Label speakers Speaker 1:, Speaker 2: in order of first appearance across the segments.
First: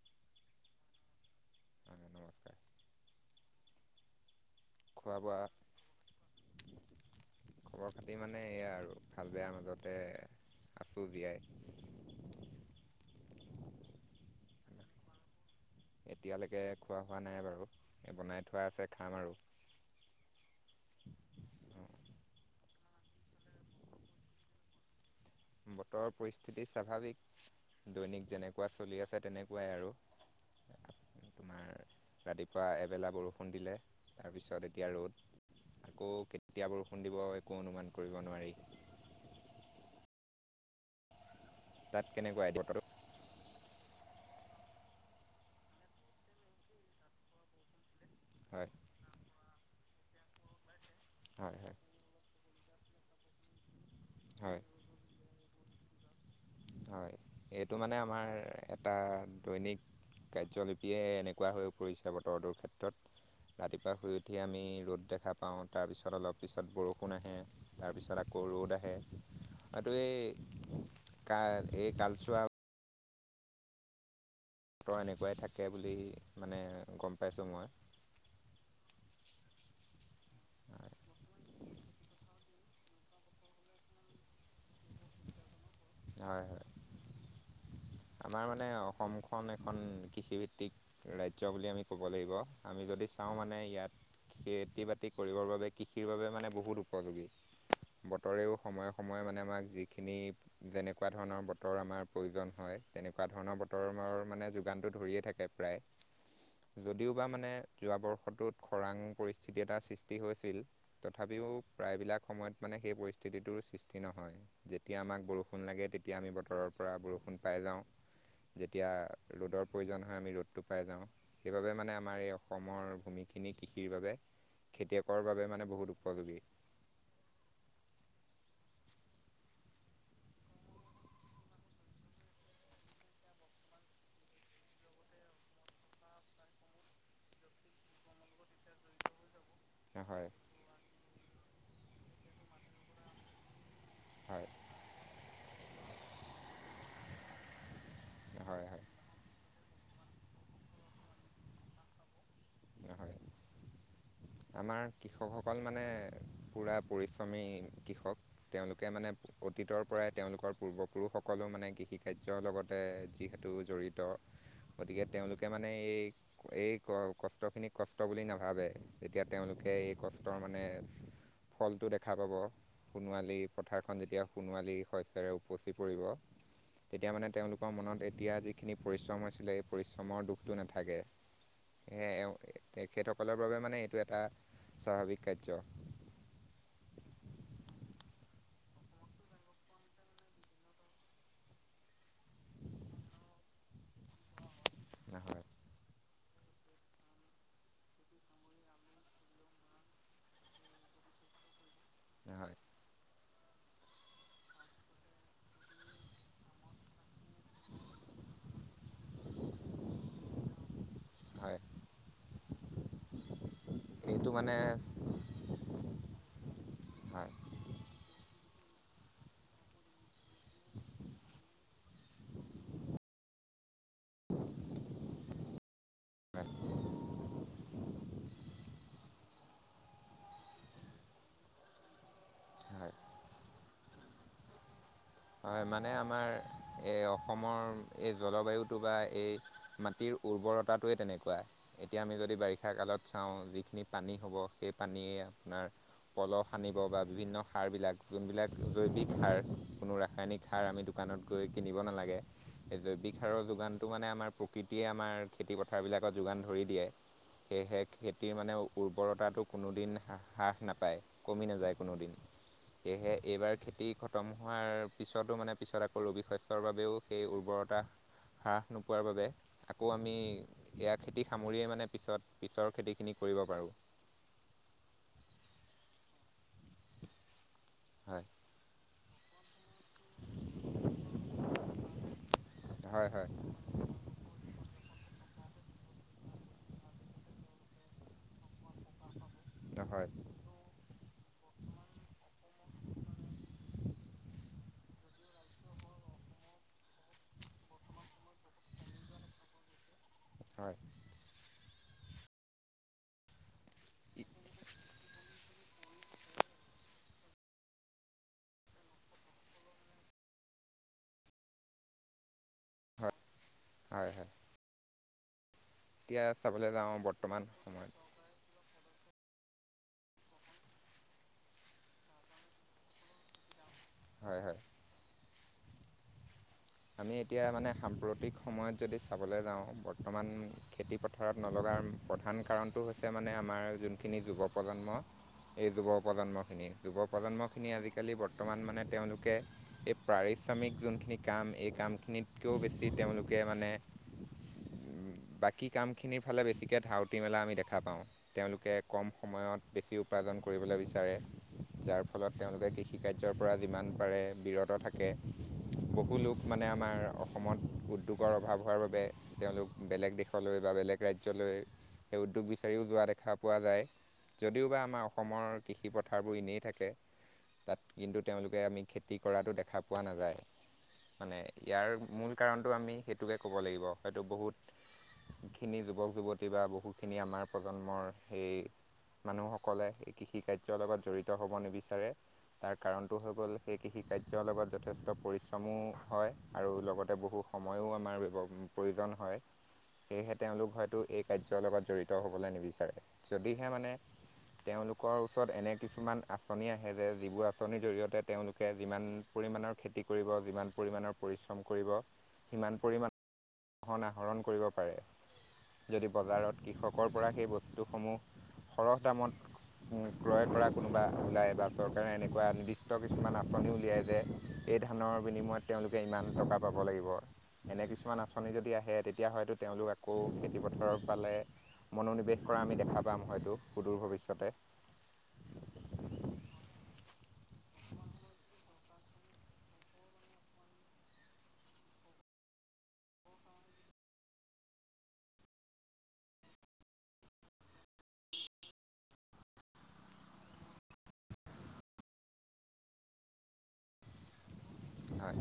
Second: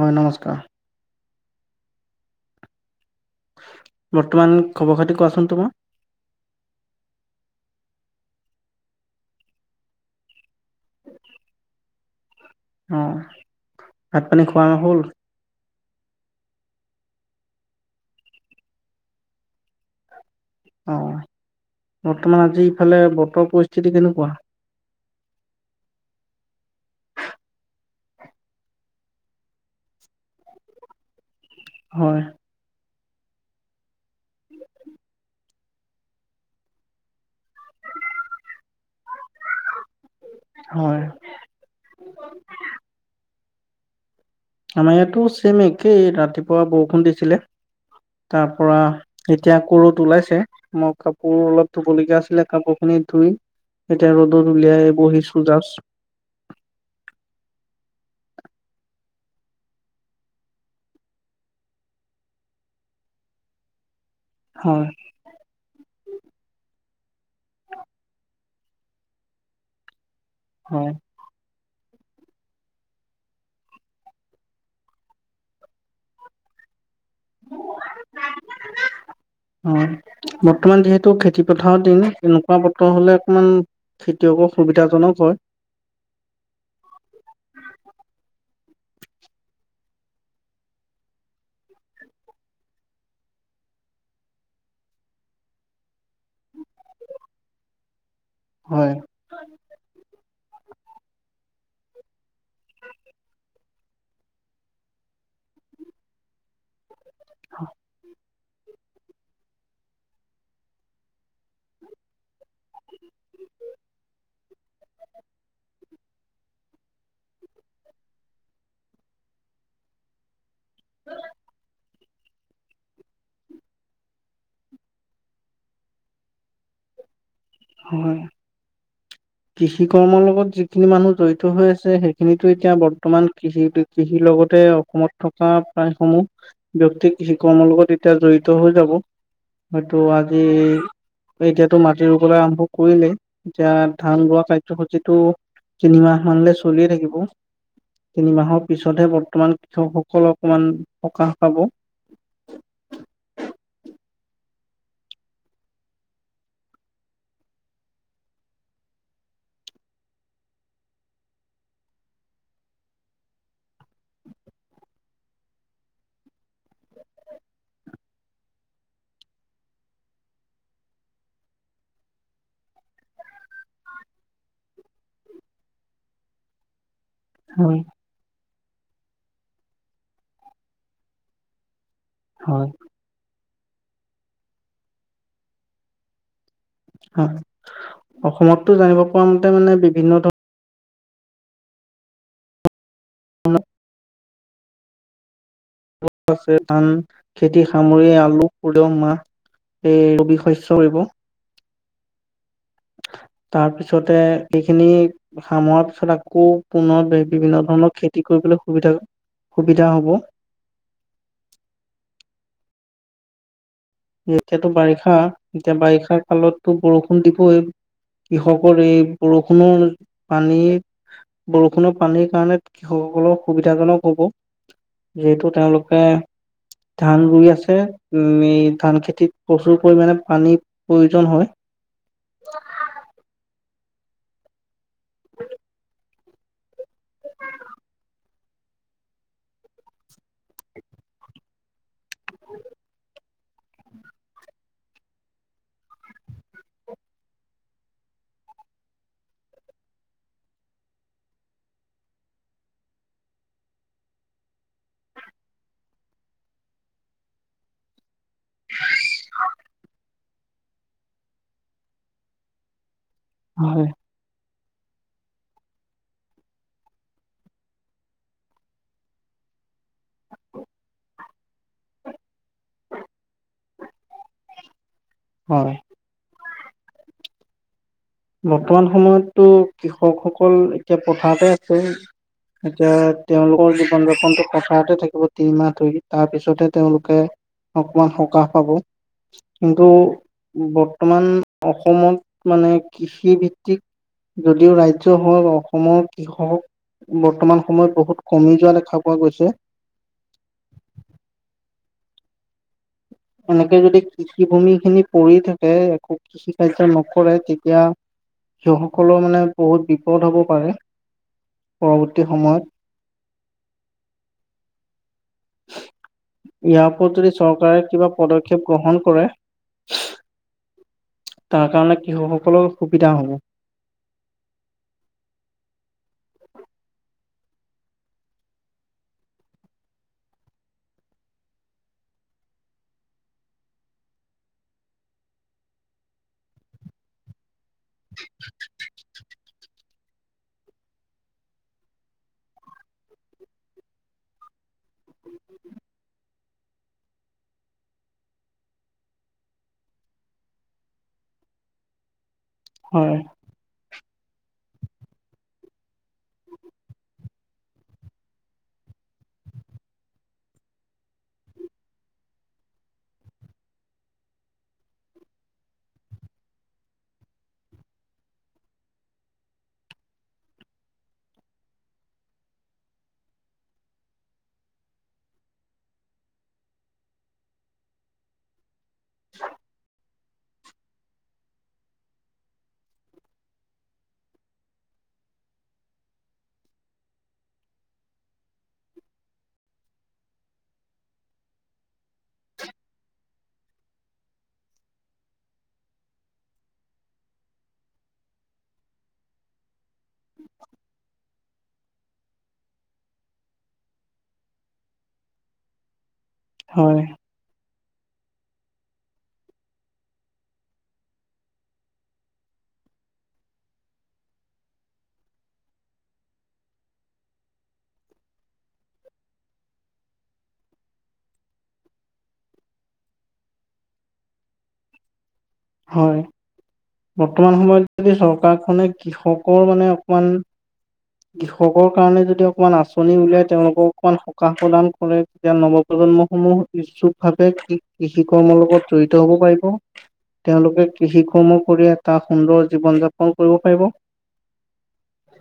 Speaker 1: হয়, নমস্কাৰ।
Speaker 2: অ নমস্কাৰ
Speaker 1: বৰ্তমান খবৰ খাতি
Speaker 2: খোৱা বোৱা
Speaker 1: কোৱাচোন তোমাৰ?
Speaker 2: খবৰ পাতি মানে এইয়া আৰু ভাল বেয়াাৰ মাজতে আছোঁ জীয়াই।
Speaker 1: অউ ভাত পানী খোৱা হ'ল।
Speaker 2: এতিয়ালৈকে খোৱা হোৱা নাই বাৰু। এই বনাই থোৱা আছে খাম আৰু। অ',
Speaker 1: ফালে বতৰ পৰিস্থিতি কেনেকুৱা?
Speaker 2: বতৰৰ পৰিস্থিতি স্বাভাৱিক দৈনিক যেনেকুৱা চলি আছে তেনেকুৱাই আৰু। [inaudible] তোমাৰ
Speaker 1: হয়,
Speaker 2: ৰাতিপুৱা এবেলা বৰষুণ দিলে তাৰপিছত এতিয়া ৰ'দ। আকৌ কেতিয়া বৰষুণ দিব একো অনুমান কৰিব নোৱাৰি।
Speaker 1: হয়,
Speaker 2: তাত কেনেকুৱা [unintelligible]
Speaker 1: আমাৰ ইয়াতো ছেম একেই ৰাতিপুৱা বৰষুণ দিছিলে। তাৰ
Speaker 2: হয়
Speaker 1: পৰা এতিয়া কৰুত ওলাইছে। মই কাপোৰ
Speaker 2: হয়
Speaker 1: অলপ
Speaker 2: হয়
Speaker 1: ধুব লগীয়া আছিলে কাপোৰ খিনি ধুই এতিয়া ৰ'দত
Speaker 2: হয়
Speaker 1: উলিয়াই বহিছো। ফুলজাছ
Speaker 2: হয়, এইটো মানে আমাৰ এটা দৈনিক কাৰ্যলিপিয়ে এনেকুৱা হৈ পৰিছে বতৰটোৰ ক্ষেত্ৰত ৰাতিপুৱা শুই হি আমি
Speaker 1: হয়,
Speaker 2: ৰ'দ দেখা পাওঁ তাৰপিছত তাৰপিছত অলপ পিছত বৰষুণ আহে তাৰপিছত আকৌ ৰ'দ আহে আৰু এই
Speaker 1: হয়
Speaker 2: কাৰ এই কালচোৱা বতৰ এনেকুৱাই থাকে বুলি মানে গম পাইছোঁ মই।
Speaker 1: অ', বৰ্তমান যিহেতু খেতি পথাৰৰ দিন তেনেকুৱা বতৰ হলে অকমান খেতিয়কৰ সুবিধাজনক হয়।
Speaker 2: হয়, হয়, আমাৰ মানে অসমখন এখন কৃষিভিত্তিক ৰাজ্য বুলি আমি ক'ব লাগিব আমি যদি চাওঁ মানে ইয়াত খেতি বাতি কৰিবৰ বাবে কৃষিৰ বাবে মানে বহুত উপযোগী বতৰেও সময়ে
Speaker 1: হয়,
Speaker 2: সময়ে মানে আমাক যিখিনি যেনেকুৱা ধৰণৰ বতৰ আমাৰ প্ৰয়োজন হয় তেনেকুৱা ধৰণৰ বতৰৰ মানে যোগানটো ধৰিয়ে থাকে প্ৰায় যদিওবা মানে যোৱা বৰ্ষটোত খৰাং পৰিস্থিতি এটা সৃষ্টি হৈছিল, তথাপিও প্ৰায়বিলাক সময়ত মানে সেই পৰিস্থিতিটোৰ সৃষ্টি নহয়, যেতিয়া আমাক বৰষুণ লাগে তেতিয়া আমি বতৰৰ পৰা বৰষুণ পাই যাওঁ। যেতিয়া ৰ'দৰ প্ৰয়োজন হয় আমি ৰ'দটো পাই যাওঁ সেইবাবে মানে আমাৰ এই অসমৰ ভূমি খিনি কৃষিৰ বাবে খেতিয়কৰ বাবে মানে বহুত উপযোগী।
Speaker 1: হয়,
Speaker 2: [inaudible]
Speaker 1: কৃষি কৰ্মৰ লগত যিখিনি মানুহ জড়িত হৈ আছে সেইখিনো এতিয়া বৰ্তমান কৃষি কৃষিৰ লগতে অসমত থকা প্ৰায়সমূহ ব্যক্তিক শিকৰ্মৰ লগত এতিয়া জড়িত হৈ যাব। হয়টো
Speaker 2: হয়
Speaker 1: আজি, এতিয়াতো মাটি ৰুবলৈ আৰম্ভ কৰিলেই। এতিয়া ধান ৰোৱা
Speaker 2: হয়
Speaker 1: কাৰ্যসূচীটো তিনিমাহ মানলৈ চলিয়ে থাকিব।
Speaker 2: হয়
Speaker 1: তিনিমাহৰ পিছতহে বৰ্তমান কৃষকসকলে অকমান সকাহ পাব।
Speaker 2: ৰহয় আমাৰ কৃষকসকল মানে পুৰা পৰিশ্ৰমী কৃষক, তেওঁলোকে মানে অতীতৰ পৰাই তেওঁলোকৰ পূৰ্বপুৰুষসকলো মানে কৃষি কাৰ্যৰ লগতে যিহেতু জড়িত। গতিকে তেওঁলোকে মানে এই এই ক কষ্ট খিনিক কষ্ট বুলি নাভাবে। যেতিয়া তেওঁলোকে এই কষ্টৰ মানে ফলটো দেখা পাব সোণোৱালী পথাৰখন যেতিয়া সোণোৱালী শস্যৰে উপচি পৰিব তেতিয়া মানে তেওঁলোকৰ
Speaker 1: হয়
Speaker 2: মনত এতিয়া যিখিনি পৰিশ্ৰম হৈছিলে এই পৰিশ্ৰমৰ দুখটো নাথাকে। সেয়
Speaker 1: হয়
Speaker 2: তেখেতসকলৰ বাবে মানে এইটো এটা স্বাভাৱিক কাৰ্য।
Speaker 1: হয়, অসমতটো জানিব পৰা মতে মানে বিভিন্ন ধৰণৰ অলপ
Speaker 2: নহয়,
Speaker 1: ছে ধান খেতি সামৰি আলু সৰিয়হ মাহ এ ৰবি শস্য় কৰিব।
Speaker 2: হয়
Speaker 1: তাৰ পিছতে সেইখিনি সামাৰ পিছত আকৌ পুনৰ বিভিন্ন ধৰণৰ খেতি কি কৰিবলৈ সুবিধা - সুবিধা হ'ব।
Speaker 2: হয়। এইটো মানে
Speaker 1: এতিয়াতো বাৰিষা, এতিয়া বাৰিষাৰ কা'লতো বৰষুণ
Speaker 2: হয়
Speaker 1: দিবই। কৃষকৰ এই বৰষুণৰ পানী বৰষুণৰ পানীৰ কাৰণে কৃষকসকলৰ সুবিধাজনক হ'ব। যিহেতু তেওঁলোকে
Speaker 2: হয়
Speaker 1: ধান ৰুই আছে। মেইত ধান খেতিত প্ৰচুৰ পৰিমানে পানীৰ প্ৰয়োজন হয়।
Speaker 2: ন [unintelligible] হয় মানে আমাৰ এই অসমৰ এই জলবায়ুটো বা এই মাটিৰ উৰ্বৰতাটোৱে তেনেকুৱা, এতিয়া আমি যদি বাৰিষা কালত চাওঁ যিখিনি পানী হ'ব সেই পানী আৰ পলস আনিব বা বিভিন্ন সাৰ বিলাক যোনবিলাক জৈৱিক সাৰ, ক ৰাসায়নিক সাৰ আমি দোকানত গৈ কিনিব নালাগে। এই জৈৱিক সাৰৰ যোগানটো মানে আমাৰ প্ৰকৃতিয়ে আমাৰ খেতি পথাৰ বিলাকত যোগান ধৰি দিয়ে। সেয়েহে খেতিৰ মানে উৰ্বৰতাটো কোনোদিন হ্ৰাস নাপায়, কমি নাযায় কোনোদিন। সেয়েহে এইবাৰ খেতি
Speaker 1: হয়
Speaker 2: খতম হোৱাৰ পিছতো মানে পিছত আকৌ ৰবি শস্যৰ বাবেও সেই উৰ্বৰতা হ্ৰাস নোপোৱাৰ বাবে আকৌ আমি এয়া খেতি সামৰিয়েই মানে পিছত পিছৰ খেতিখিনি কৰিব পাৰোঁ।
Speaker 1: হয়।
Speaker 2: হয়
Speaker 1: বৰ্তমান সময়তো কৃষকসকল এতিয়া পথাৰতে আছে। এতিয়া
Speaker 2: হয় হয়
Speaker 1: তেওঁলোকৰ জীৱন যাপনটো পথাৰতে থাকিব তিনিমাহ ধৰি। তাৰপিছতহে তেওঁলোকে অকমান সকাহ পাব। কিন্তু
Speaker 2: হয় হয়
Speaker 1: বৰ্তমান অসমত মানে কৃষি ভিত্তিক যদিওঁ ৰাজ্য হয়, অসমৰ কৃষক বৰ্তমান সময়ত বহুত কমি যোৱা দেখা পোৱা গৈছে।
Speaker 2: হয়
Speaker 1: এনেকে যদি কৃষি ভূমি খিনি পৰি থাকে, একো কৃষি কাৰ্য নকৰে তেতিয়া সেই সকলৰ মানে বহুত বিপদ হ'ব পাৰে পৰৱৰ্তী সময়ত।
Speaker 2: হয় হয় হয়। এতিয়া চাবলৈ
Speaker 1: ইয়াৰ
Speaker 2: যাওঁ
Speaker 1: ওপৰত যদি
Speaker 2: বৰ্তমান
Speaker 1: চৰকাৰে
Speaker 2: সময়ত
Speaker 1: কিবা পদক্ষেপ গ্ৰহণ কৰে তাৰ কাৰণে কৃষকসকলৰ সুবিধা হ'ব।
Speaker 2: হয় হয়। আমি এতিয়া মানে সাম্প্ৰতিক সময়ত যদি চাবলৈ যাওঁ বৰ্তমান খেতি পথাৰত নলগা প্ৰধান কাৰণটো হৈছে মানে আমাৰ যোনখিনি যুৱ প্ৰজন্ম এই যুৱ প্ৰজন্ম খিনি। যুৱ প্ৰজন্মক খিনি আজিকালি বৰ্তমান মানে তেওঁলোকে এই পাৰিশ্ৰমিক যোনখিনি কাম এই কামখিনিতকৈও বেছি তেওঁলোকে মানে বাকী কামখিনিৰ ফালে বেছিকৈ ধাউতি মেলা আমি দেখা পাওঁ। তেওঁলোকে কম সময়ত বেছি উপাৰ্জন। কৰিবলৈ বিচাৰে যাৰ ফলত। তেওঁলোকে
Speaker 1: হয়,
Speaker 2: কৃষিকাৰ্যৰ পৰা যিমান পাৰে বিৰত থাকে, বহু লোক মানে আমাৰ অসমত উদ্যোগৰ অভাৱ হোৱাৰ বাবে তেওঁলোক বেলেগ দেশলৈ বা বেলেগ ৰাজ্যলৈ। সেই উদ্যোগ বিচাৰিও যোৱা দেখা পোৱা যায়। যদিও বা আমাৰ অসমৰ কৃষি পথাৰবোৰ এনেই থাকে। তাত কিন্তু তেওঁলোকে আমি খেতি কৰাতো দেখা পোৱা নাযায়। মানে ইয়াৰ মূল কাৰণটো আমি সেইটোকে ক'ব লাগিব। হয়তো বহুত খিনি যুৱক যুৱতী বা বহুখিনি আমাৰ প্ৰজন্মৰ সেই মানুহসকলে এই কৃষি কাৰ্যৰ লগত জড়িত হ'ব নিবিচাৰে। তাৰ কাৰণটো হৈ গ'ল, সেই কৃষি কাৰ্যৰ লগত যথেষ্ট পৰিশ্ৰমো হয় আৰু লগতে বহু সময়ো আমাৰ প্ৰয়োজন হয়। সেয়েহে তেওঁলোক হয়তো এই কাৰ্যৰ লগত জড়িত হবলৈ নিবিচাৰে। যদিহে মানে তেওঁলোকৰ ওচৰত এনে কিছুমান আঁচনি আহে, যে যিবোৰ আঁচনিৰ জৰিয়তে তেওঁলোকে যিমান। পৰিমাণৰ খেতি কৰিব যিমান পৰিমাণৰ পৰিশ্ৰম কৰিব সিমান পৰিমাণৰ শোষণ আহৰণ কৰিব পাৰে, যদি বজাৰত
Speaker 1: হয়,
Speaker 2: কৃষকৰ পৰা সেই বস্তুসমূহ সৰহ দামত উম, ক্ৰয় কৰা কোনোবা ওলাই বা চৰকাৰে এনেকুৱা নিৰ্দিষ্ট কিছুমান আঁচনি উলিয়াই যে। এই ধানৰ বিনিময়ত। তেওঁলোকে ইমান টকা পাব লাগিব, এনে কিছুমান আঁচনি যদি আহে তেতিয়া হয়তো তেওঁলোক আকৌ খেতি। দৰব পালে, মনোনিৱেশ কৰা আমি দেখা পাম হয়তো সুদূৰ ভৱিষ্যতে।
Speaker 1: হয়। বৰ্তমান সময়ত যদি চৰকাৰখনে কৃষকৰ মানে অকমান। কৃষকৰ কাৰণে যদি অকমান আঁচনি উলিয়াই। তেওঁলোকক অকমান সকাহ প্ৰদান কৰে, তেতিয়া নৱ প্ৰজন্মৰ প্ৰজন্মসমূহ ইচ্ছুক ভাৱে কৃষি কৰ্মৰ লগত জড়িত হ'ব পাৰিব। তেওঁলোকে কৃষিকৰ্মহ কৰি এটা সুন্দৰ জীৱন যাপন কৰিব পাৰিব।
Speaker 2: হয়।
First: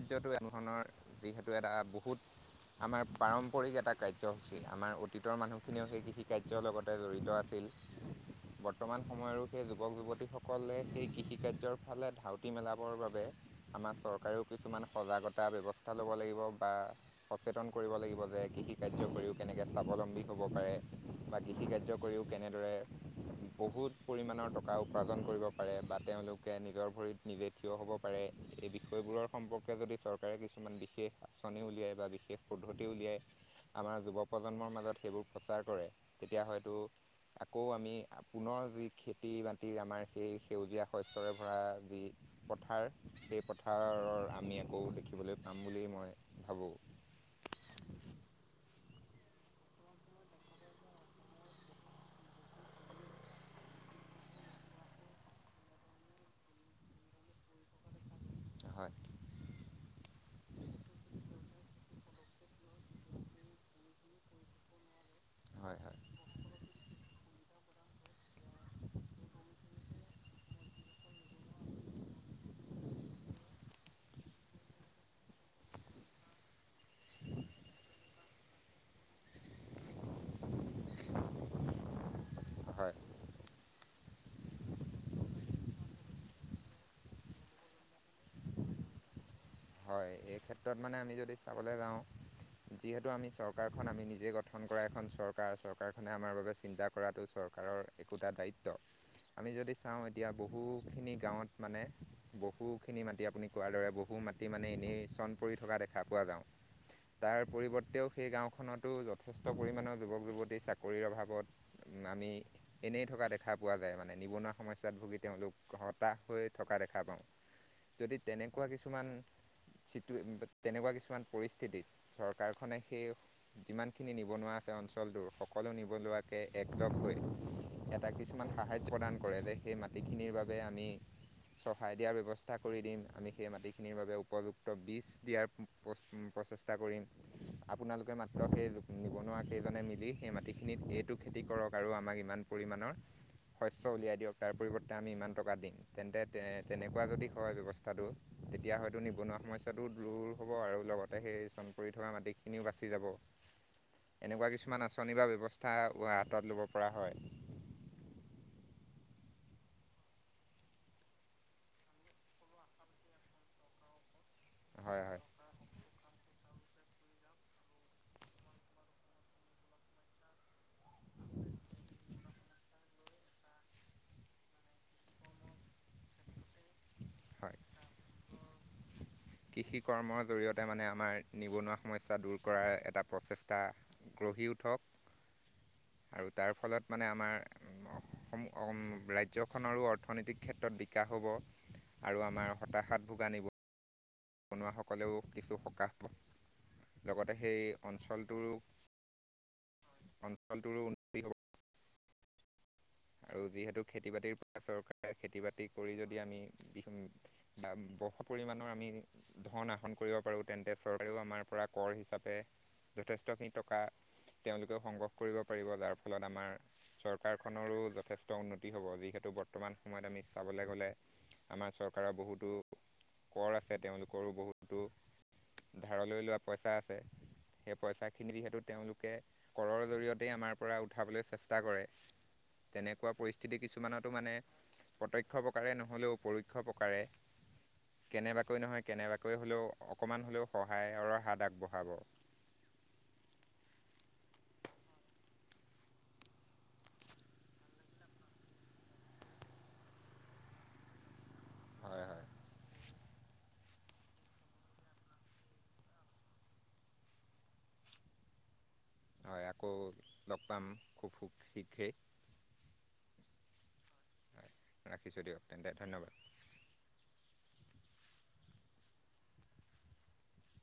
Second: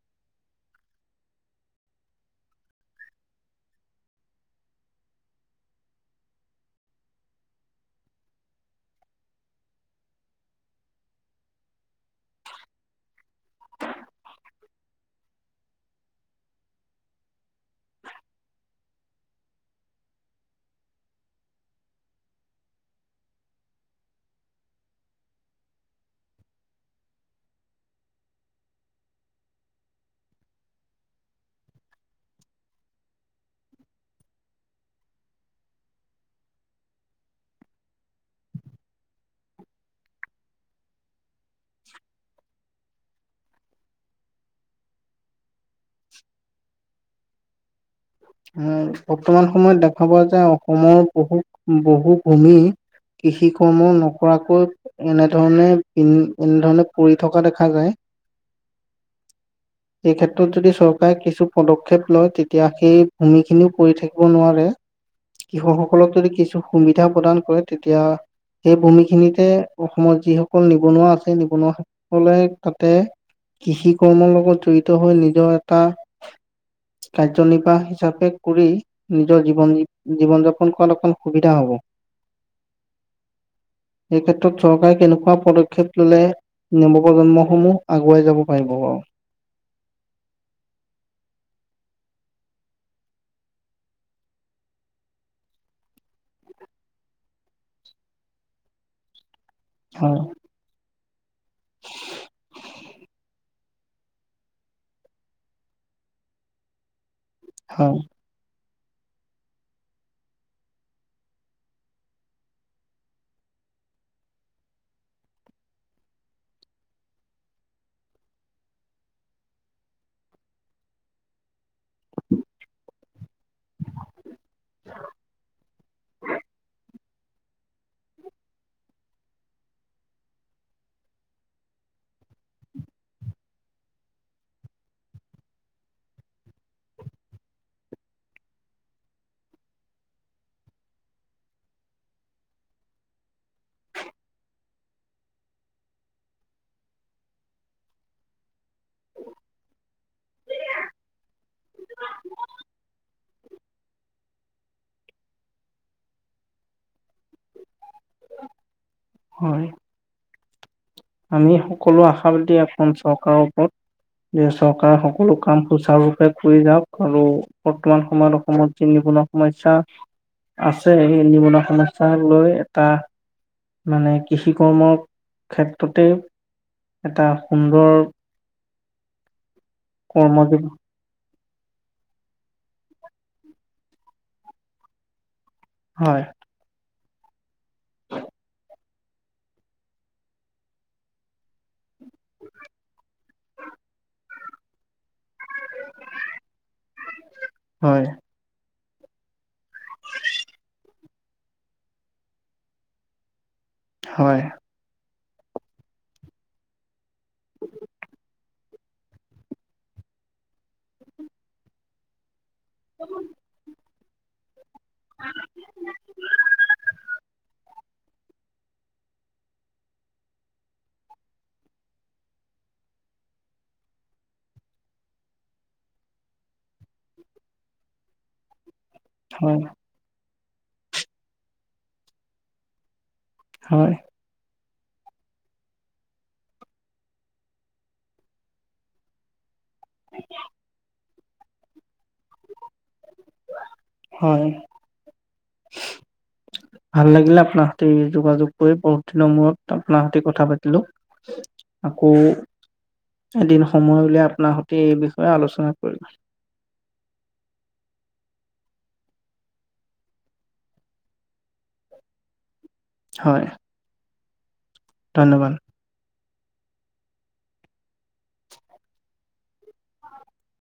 Speaker 2: এতিয়া টো এনেধৰণৰ যিহেতু এটা বহুত। আমাৰ পাৰম্পৰিক এটা কাৰ্যসূচী, আমাৰ অতীতৰ মানুহখিনিও সেই কৃষি কাৰ্যৰ লগতে জড়িত আছিল। উম। বৰ্তমান সময়ৰো সেই যুৱক যুৱতীসকলে সেই কৃষি কাৰ্যৰ ফালে ধাউতি মেলাবৰ বাবে। আমাৰ চৰকাৰেও কিছুমান সজাগতা ব্যৱস্থা ল'ব লাগিব, বা সচেতন কৰিব লাগিব যে কৃষি কাৰ্য কৰিও কেনে। তেনেকৈ স্বাৱলম্বী হ'ব পাৰে বা কৃষিকাৰ্য কৰিও কেনেদৰে। বহুত পৰিমাণৰ টকা উপাৰ্জন কৰিব পাৰে বা তেওঁলোকে নিজৰ ভৰিত নিজে থিয় হ'ব পাৰে। এই বিষয়বোৰত। সম্পৰ্কে যদি চৰকাৰে কিছুমান বিশেষ আঁচনি উলিয়াই বা বিশেষ পদ্ধতি উলিয়াই আমাৰ যুৱক প্ৰজন্মৰ মাজত সেইবোৰ প্ৰচাৰ কৰে, তেতিয়া হয়তো। আকৌ আমি পুনৰ যি খেতি বাতি আমাৰ সেই সেউজীয়া শস্যৰে ভৰা যি। পথাৰ সেই পথাৰৰ আমি আকৌ দেখিবলৈ পাম বুলি মই ভাবোঁ।
Speaker 1: আহ বৰ্তমান সময়ত দেখা পোৱা যোয় অসমৰ বহু বহু ভূমি। কৃষি কৰ্ম নকৰাকৈ এনেধৰণে বি এনেধৰণে পৰি থকা দেখা যায়।
Speaker 2: হয়।
Speaker 1: এই ক্ষেত্ৰত যদি চৰকাৰে কিছু পদক্ষেপ লয় তে এতিয়া সেই ভূমি খিনিও পৰি থাকিব নোৱাৰে।
Speaker 2: হয় হয়
Speaker 1: কৃষকসকলক যদি কিছু সুবিধা সূতিয়া প্ৰদান কৰে তেতিয়া। সেই ভূমিখিনিতে অসমত যিসকল নিবনুৱা আছে, নিবনুৱাসকলে তাতে কৃষি কৰ্মৰ লগত জড়িত হৈ নিজৰ এটা। কাৰ্যনিৰ্বাহ হিচাপে কৰি নিজৰ জীৱন, জীৱন-যাপন কৰাত অকণ সুবিধা হ'ব।
Speaker 2: হয়।
Speaker 1: এই ক্ষেত্ৰত চৰকাৰে কেনেকুৱা পদক্ষেপ ল'লে নৱপ্ৰজন্মসমূহ আগুৱাই যাব পাৰিব বাৰু।
Speaker 2: হয়। এই ক্ষেত্ৰত মানে আমি যদি চাবলৈ যাওঁ যিহেতু আমি চৰকাৰখন আমি নিজে গঠন কৰা এখন চৰকাৰ। চৰকাৰখনে আমাৰ বাবে চিন্তা কৰাটো চৰ কাৰৰ একোটা দায়িত্। আমি যদি চাওঁ
Speaker 1: হয়
Speaker 2: এতিয়া বহু খিনি গাঁৱত মানে বহুখিনি মাটি আপুনি কোৱাৰ দৰে বহু মাটি মানে এনেই চন পৰি থকা দেখা পোৱা যাওঁ। তাৰ
Speaker 1: হয়
Speaker 2: পৰিৱৰ্তেও সেই গাঁওখনত। আৰু যথেষ্ট পৰিমাণৰ যুৱক যুৱতী চাকৰিৰ অভাৱত আমি এনেই থকা দেখা পোৱা যায়। মানে নিবনুৱা সমস্যাত ভুগি তেওঁলোক হতাশ হৈ থকা দেখা পাওঁ। যদি তেনেকুৱা কিছুমান তেনেকুৱা কিছুমান পৰিস্থিতিত চৰকাৰখনে সেই যিমান খিনি নিবনুৱা আছে। অঞ্চলটোৰ সকলো নিবনুৱাকে এক লগ হৈ। এটা কিছুমান সাহাৰ্য্য প্ৰদান কৰে, যে সেই মাটিখিনিৰ বাবে আমি চহাই দিয়াৰ ব্যৱস্থা কৰি দিম। আমি সেই মাটিখিনিৰ বাবে উপযুক্ বীজ দিয়াৰ প্ৰ-প্ৰচেষ্টা কৰিম। আপোনালোকে মাত্ৰ সেই নিবনুৱাকে জনে মিলি সেই মাটিখিনিত এইটো খেতি কৰক আৰু আমাক ইমান পৰিমাণৰ শস্য উলিয়াই দিয়ক তাৰ পৰিৱৰ্তে আমি ইমান টকা দিম, তেন্তে তে-তেনেকুৱা যদি হয় ব্যৱস্থাটো তেতিয়া হয়তো নিবনুৱা সমস্ সমস্যাটো দূৰ হ'ব, আৰু লগতে সেই চন পৰি থকা মাটিখিনিও বাচি যাব। এনেকুৱা কিছুমান আঁচনি বা ব্যৱস্থা হাতত ল'ব পৰা হয়।
Speaker 1: হয়। আমি সকলো আশাবাদী অসম চৰকাৰৰ ওপৰত। যে চৰকাৰে
Speaker 2: হয় হয়
Speaker 1: সকলো কাম সুচাৰুপে কৰি যাওক আৰু বৰ্তমান সময়ত অসমত যি নিবনুৱা সমস্যা আছে এই নিবনুৱা সমস্যা লৈ এটা মানে কৃষি কৰ্মৰ ক্ষেত্ৰ ততেই এটা সুন্দৰ
Speaker 2: কৃষিকৰ্মৰ
Speaker 1: কৰ্ম
Speaker 2: জৰি়য়তে মানে আমাৰ নিবনুৱা সমস্যা দূৰ কৰাৰ এটা প্ৰচেষ্টা গঢ়ি উঠক।
Speaker 1: হয়
Speaker 2: আৰু তাৰ ফলত মানে আমাৰ অসম-অম ৰাজ্যখনৰো অৰ্থনৈতিক ক্ষেত্ৰত বিকাশ হ'ব। আৰু আমাৰ হতাশাত ভোগা নিব বনুৱাসকলেও কিছু সকাহ পাব। লগতে সেই
Speaker 1: হয়
Speaker 2: অঞ্চলটোৰো অঞ্চলটোৰো উন্নতি হ'ব। আৰু যিহেতু খেতি-বাতিৰ
Speaker 1: হয়
Speaker 2: [unintelligible] চৰকাৰ খেতি-বাতি কৰি যদি আমি বিহম [unintelligible] পৰিমাণৰ আমি ধন আসন ক কৰিব পাৰোঁ। তেন্তে চৰকাৰ আমাৰ পৰা কৰ হিচাপে যথেষ্ট খিনি টকা তেওঁলোক সংগ্ৰহ কৰিব পাৰিব। যাৰ ফলত আমাৰ চৰকাৰখনৰো যথেষ্ট উন্নতি হ'ব। যিহেতু বৰ্তমান সময়ত আমি চাবলৈ গ'লে আমাৰ চৰকাৰৰ বহুতো কৰ আছে। তেওঁলোকৰো বহুতো ধাৰলৈ লোৱা পইচা আছে, সেই পইচাখিনি যহেতু তেওঁলোকে
Speaker 1: হয়
Speaker 2: কৰৰ জৰিয়তেই আমাৰ পৰা উঠাবলৈ চেষ্টা কৰে। তেনে কোৱা পৰিস্থিতি
Speaker 1: হয়
Speaker 2: কিছুমানতো মানে প্ৰত্যক্ষ প্ৰকাৰে নহ'লেও পৰোক্ষ প্ৰকাৰে কেনেবাকৈ নহয় কেনেবাকৈ হ'লেও অকণমান হ'লেও সহায়ৰৰ হাত আগবঢ়াব।
Speaker 1: হয়।
Speaker 2: [inaudible]
Speaker 1: ভাল লাগিলে আপোনাৰ সতি যোগাযোগ কৰি বহুত দিনৰ মূৰত। আপোনাৰ সতি কথা পাতিলো।
Speaker 2: হয় হয়।
Speaker 1: আকৌ এদিন সময় উলিয়াই আপোনাৰ সতে এই বিষয়ে আলোচনা কৰিম।
Speaker 2: [inaudible] হয় আকৌ লগ পাম খুব শীঘ্ৰেই।
Speaker 1: হয়।
Speaker 2: হয় ৰাখিছোঁ
Speaker 1: ধন্যবাদ
Speaker 2: দিয়ক তেন্তে ধ